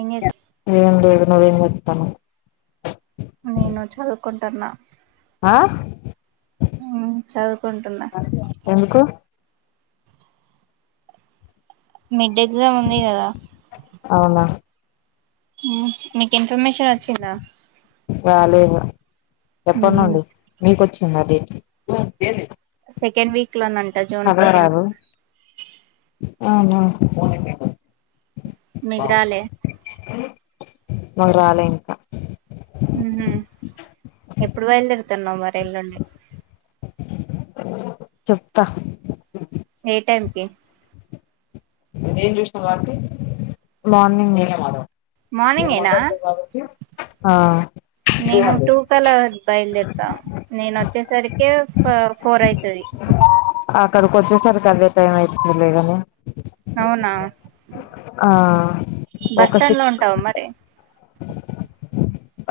ఎని [unintelligible] ఏం లేదు నువ్వేం చేస్తున్నావ్ నేను చదువుకుంటున్నా ఆ ఉం చదువుకుంటున్నా ఎందుకు మిడ్ ఎగ్జామ్ ఉంది కదా అవునా ఉం మీకు ఇన్ఫర్మేషన్ వచ్చిందా రాలేదు ఎప్పటి నుండి మీకొచ్చింద డేట్ సెకండ్ వీక్ లోనంట జూన్ సెకండ్ చదవరాదు అవునా. మీకు రాలే మాకురాలే ఇంకా. ఉహ్ ఎప్పుడు బయలుదేరుతున్నవు మరి ఎల్లుండి? చెప్తా. ఏ టైంకి? మార్నింగే. మార్నింగేనా ఆ నేను టూ కలా బయల్దేరుతా. నేను వచ్చేసరికే ఫ ఫోర్ అయితది. అక్కడికి వచ్చేసరికి అదే టైమ్ అయితదిలే గని. అవునా ఆ బస్ ఒక స్టాండ్ లో సిక్స్ ఉంటావా మరి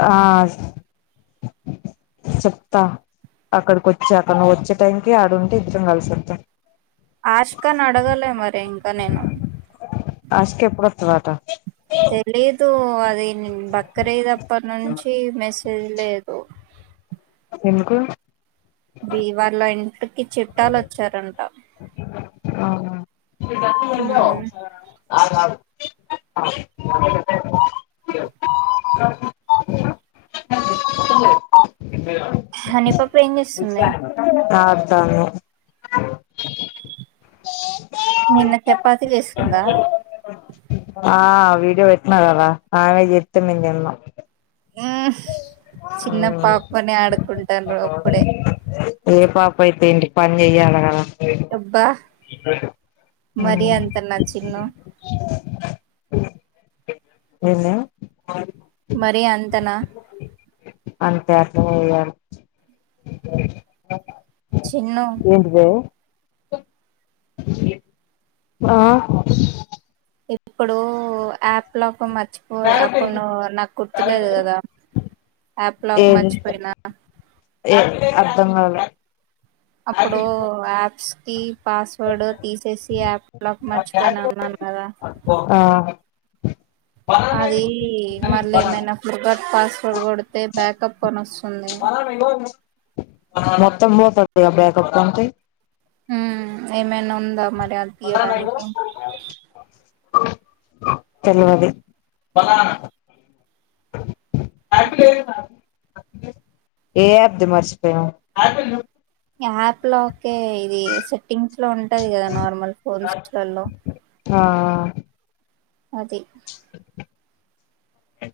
ఆ చెప్తా అక్కడికి వచ్చాకా నువ్వు వచ్చే టైంకి ఆడుంటే ఇద్దరం కలిసద్దాం. ఆష్కని అడగలే మరి ఇంకా నేను. అశిక ఎప్పుడు వత్తదాట. తెలీదు అది నేను బక్రీద్ అప్పనుంచి మెసేజ్ లేదు. ఎందుకు? ఇ వాళ్ళ ఇంటికి చుట్టాలు వచ్చారంటా. మ్మ్ అవునా. హనీ పా ఆడ్తాంను. నిన్న చపాతి చేస్తుందా. ఆ వీడియో పెట్నా కదా ఆమె చేత్తే మేం తిన్నాం. చిన్న పాపనే ఆడుకుంటార్రు. ఏ పాప అయితే ఎంటి పని చెయ్యాలే కదా. అబ్బా మరి అంతనా చిన్ను. నిన్నా మరీ అంతనా. అంతే అట్లనే చెయ్యాల. చిన్ను. ఏంటిదే? ఆ ఇప్పుడు యాప్ లాక్ మర్చి పోయే అప్పుడు నువ్వు నాకు గుర్తులేదు కదా ఆప్ లాక్ ఏది మర్చిపోయినా. ఏ అర్ధంగాలే. అప్పుడు యాప్స్ కి పాస్వర్డ్ తీసేసి యాప్ లాక్ మర్చిపోయినా అన్నాను కదా. ఆ అదీ మళ్ళ ఏమైనా ఫర్గాట్ పాస్వర్డ్ కొడుతే బ్యాకప్ అని వస్తుంది. ఆ మొత్తం పోతదిగా బ్యాకప్ అంటే హ్ ఏమైనా ఉందా మరి అది తీయడానికి. తెల్వది. ఏ ఆప్ ది మర్చిపోయినవు. యాప్ లో ఒకే ఇది సెట్టింగ్స్ లో ఉంటది కదా నార్మల్ ఫోన్స్ లలో ఆ అది అ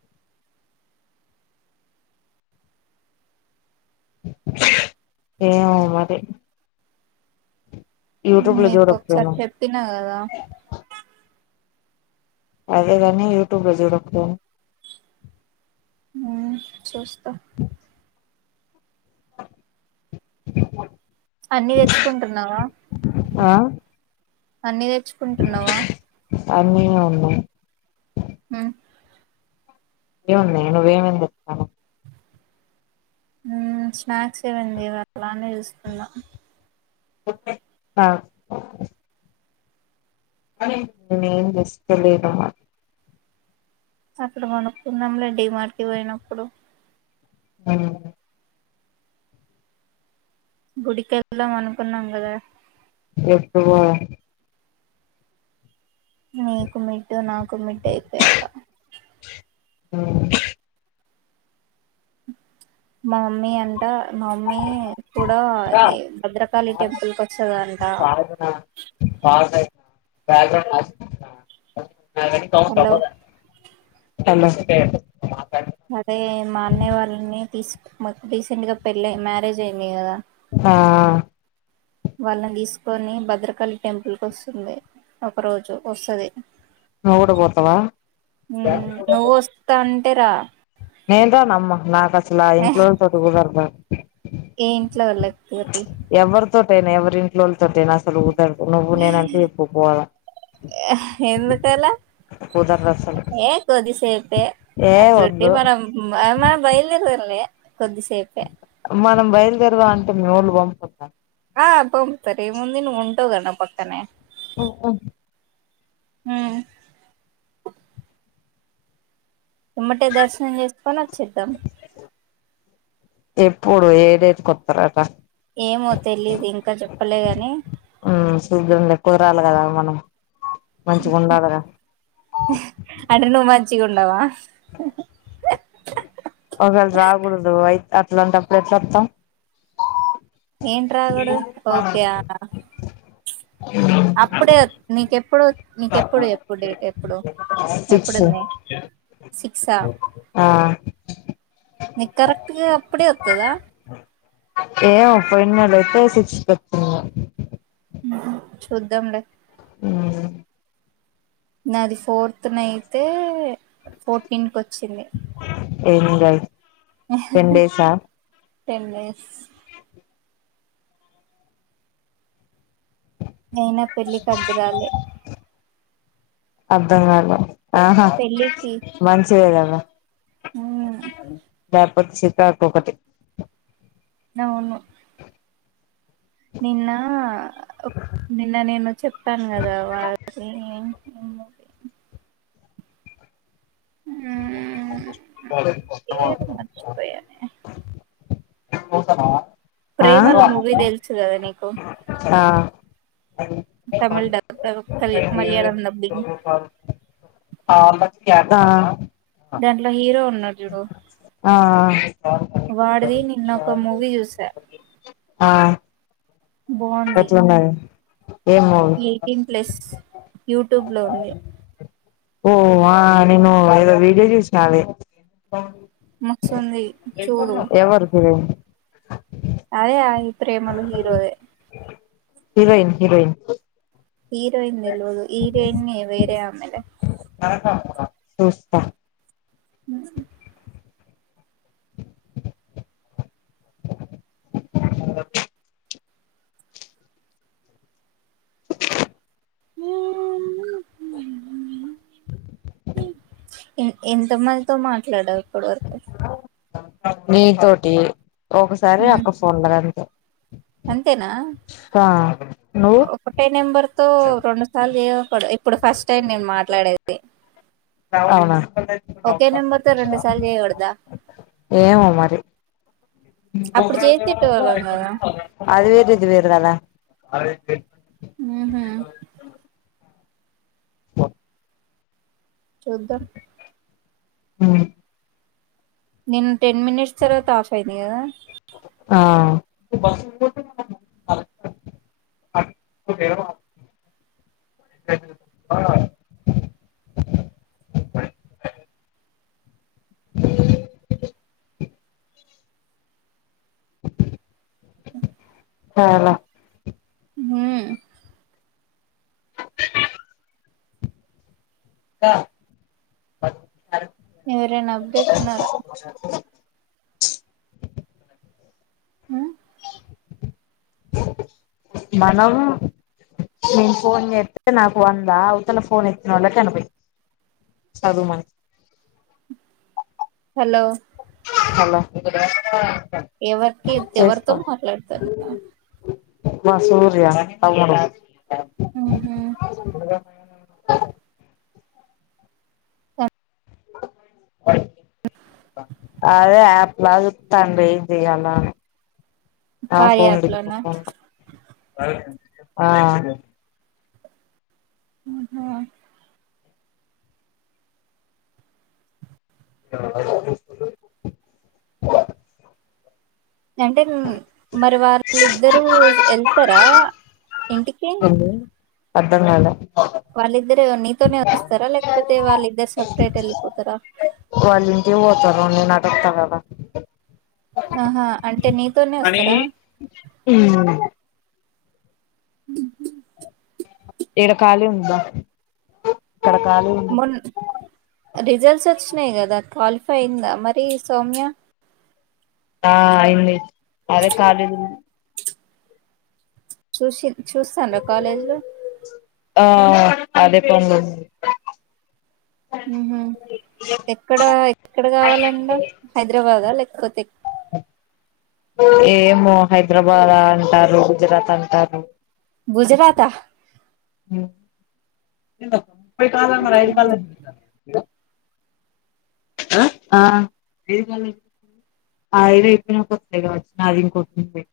ఏమో మరి యూట్యూబ్ లో నీక్ ఒకసారి చూడకపోయినాం చెప్పినా కదా అదే గని యూట్యూబ్ లో చూడు ఒకసారి ఆ చూస్తా అన్ని తెచ్చుకుంటున్నావా ఆ అన్ని తెచ్చుకుంటున్నావా అన్నీ ఉన్నాయి ఆ ఏమున్నాయ్ నువు ఏమేం చెప్తాన్నావ్ స్నాక్స్ ఇవం ఇవలానే చూస్తున్న ఆ నేనేం ఏం చేస్తలేన్నమ్మ అక్కడ కొనుక్కున్నాం డి మాట్కి పోయినప్పుడు ఆ గుడికెల్దాం అనుకున్నాం కదా ఎక్కువ నీకు మిడ్ నాకు మిడ్ అయిపోయాక అ మా మమ్మీ అంట మా మమ్మీ కూడా అది భద్రకాళి టెంపుల్ కి వచ్చేదంట [inaudible] పాసయి హలో హాలో అదే మా అన్నయ్య వాళ్ళని తీస్ రీసెంట్ గా పెళ్ళ మ్యారేజ్ అయింది కదా ఆ వాళ్ళని తీసుకొని భద్రకాళి టెంపుల్ కు వస్తుంది ఒక రోజు వస్తది నువు కూడ పోతవా నువ్ వస్తా అంటే రా నేన్ రానమ్మ నాకు అసలు ఆ ఇంట్లో వాళ్ళతో కుదరదు ఏ ఇంట్లో వాళ్ళతోటి ఎవరితోటైనా ఎవరి ఇంట్లోళ్ళతోటయినా అసలు కుదరదు నువ్వు నేనంటే ఎప్పు పోదాం ఎందుకల కుదరదు అసలు ఏ కొద్దిసేపే ఏ అట్లుంటే వద్దు మనం మన బయలుర్దలి కొద్దిసేపే మనం బయలుదేరవ అంటే మివోల్లు పంపు ఆ తోమ్తరు ఏముంది నువ్ ఉంటావ్ గా నా పక్కనే ఉహు ఊ ఎమ్మటే దర్శనం చేసుకని వచ్చేద్దాం ఎప్పుడు ఏ డేట్ కి వత్తరంట ఏమో తెలీదు ఇంకా చెప్పలే కాని ఆ చూదం లే మనం కుదరాలి కదా మనం మంచిగా ఉండాలిగా అంటే ను మంచిగా ఉండవా ఒకవేళ రాకూడదు అయి అట్లాంటప్పుడు ఎట్లా వస్తాం ఏంట్రాకూడాదు ఓకే అప్పుడే వత్ నీకెప్పుడు నీకెప్పుడు ఎప్పుడు డేట్ ఎప్పుడు సిక్స్ ఎప్పుడుంది సిక్సా ఆ నీ కరెక్ట్గా అప్పుడే వస్తుందా ఏమో పోయిన నెల అయితే సిక్స్ ఏ కు ఊహు చూద్దాంలే ఊ నాది ఫోర్త్ నయితే ఫోర్టీన్ కి వచ్చింది ఏమి కాదు టెన్ డస్ అయినా పెళ్లికి అడ్దురాలే అధంగాలే ఆహా పెళ్ళికి మంచిదే గద మ్మ్ ద పోతే చికాకు ఒకటి నవును నిన్న నిన్న నేను చెపను కదా వాళకి వాళ్ళది కొత్త పేరు మర్చిపోయానే [unintelligible] పోతనవ ప్రేమలు మూవీ తెలుసు కదా నీకు ఆ తమిళ్ దాంట్ల వస్తది మలయాళం డబ్బింగ్ అదా దాంట్లో హీరో ఉన్నాడూ చూడు ఆ వాడిది నిన్నొక మూవీ చూసా ఆ బాగుంది ఎట్లున్నది ఏం మూవీ ఎయిటీన్ ప్లస్ యూట్యూబ్ లో ఉంది ఓ ఆ నిన్న ఏదో వీడియో చెసినాడే మస్తుంది చూడు ఎవర్ హీరోయిన్ అదే అది ప్రేమలు హీరోదే హిరోయిన్ హిరోయిన్ హీరోయిన్ తెల్వదు హీరోయిన్ వేరే ఆమెలే చూస్తా ఆ ఎంత మందితో మాట్లాడవు ఇప్పటి వరకు నీ తోటి ఒకసారి అక్క ఫోన్ల అంతే అంతేనా ఆ నువ్వు ఒక టె నెంబర్ తో రెండు సార్లు చేయకుడు ఇప్పుడు ఫస్ట్ టైం నేను మాట్లాడేది ది రెండు సార్లు చేయకూడదా ఏమో మరి [inaudible] అప్పుడు చేసేటోళ్ళం కదా అది వేరు ఇది వేరుకదా అదే ఉహు ఓ చూదం ఉహు ని‌న్న టెన్ మినిట్స్ తర్వాత ఆఫ్ అయింది కదా ఆ ఆ ఉమ్ ఉ ఆ రాల హూమ్ త ఎవరైనా అప్డేట్ ఉన్నారా అ ఉ మనము నేను ఫోన్ చేస్తే నా ఫోన్ దా అవతల ఫోన్ చేసినోళ్లకి అనుభవి చదుమ హలో హలో ఎవరికి ఎవరితో చేస్తా మాట్లాడతారు మా సూర్య అవు ఉ అదే ఆప్ బాగ్ చెప్తాండ్రి ఇది ఈయాల నా కార్య ఫోన్ యాప్ లోనా ఆ హ ఆ అంటే మరి వాళ్ళిద్దరు వెళ్తారా ఇంటికి అర్థం కాలే వాళ్ళిద్దరు నీతోనే వస్తారా లేకపోతే వాళ్ళిద్దరు సపరేట్ వెళ్ళిపోతారా వాళ్ళ ఇంటికి పోతారో నాకు తెలీదు ఆహా అంటే నీ హనీ ఉ ఈడ కాళీ ఉందా ఇక్కడ కాళీ మన్ రిజల్ట్స్ వచ్చినాయి కదా క్వాలిఫై అయిందా మరి సౌమ్య ఆ అయింది అదే కాలింది చూసి చూస్తాండ్రా కాలేజ్ లో ఆ అదే పని హ ఎక్కడ ఎక్కడ కావాలడా హైదరాబాద లేకపోతే ఏమో హైదరాబాద్ అంటారు గుజరాత్ అంటారు గుజరాత ముయి కాల మ అయిదు కా వామ్మో ఆ ఆ ఐడి చెప్పినక వస్తాయి కావచ్చు నాది ఇంకోటింది ఉంది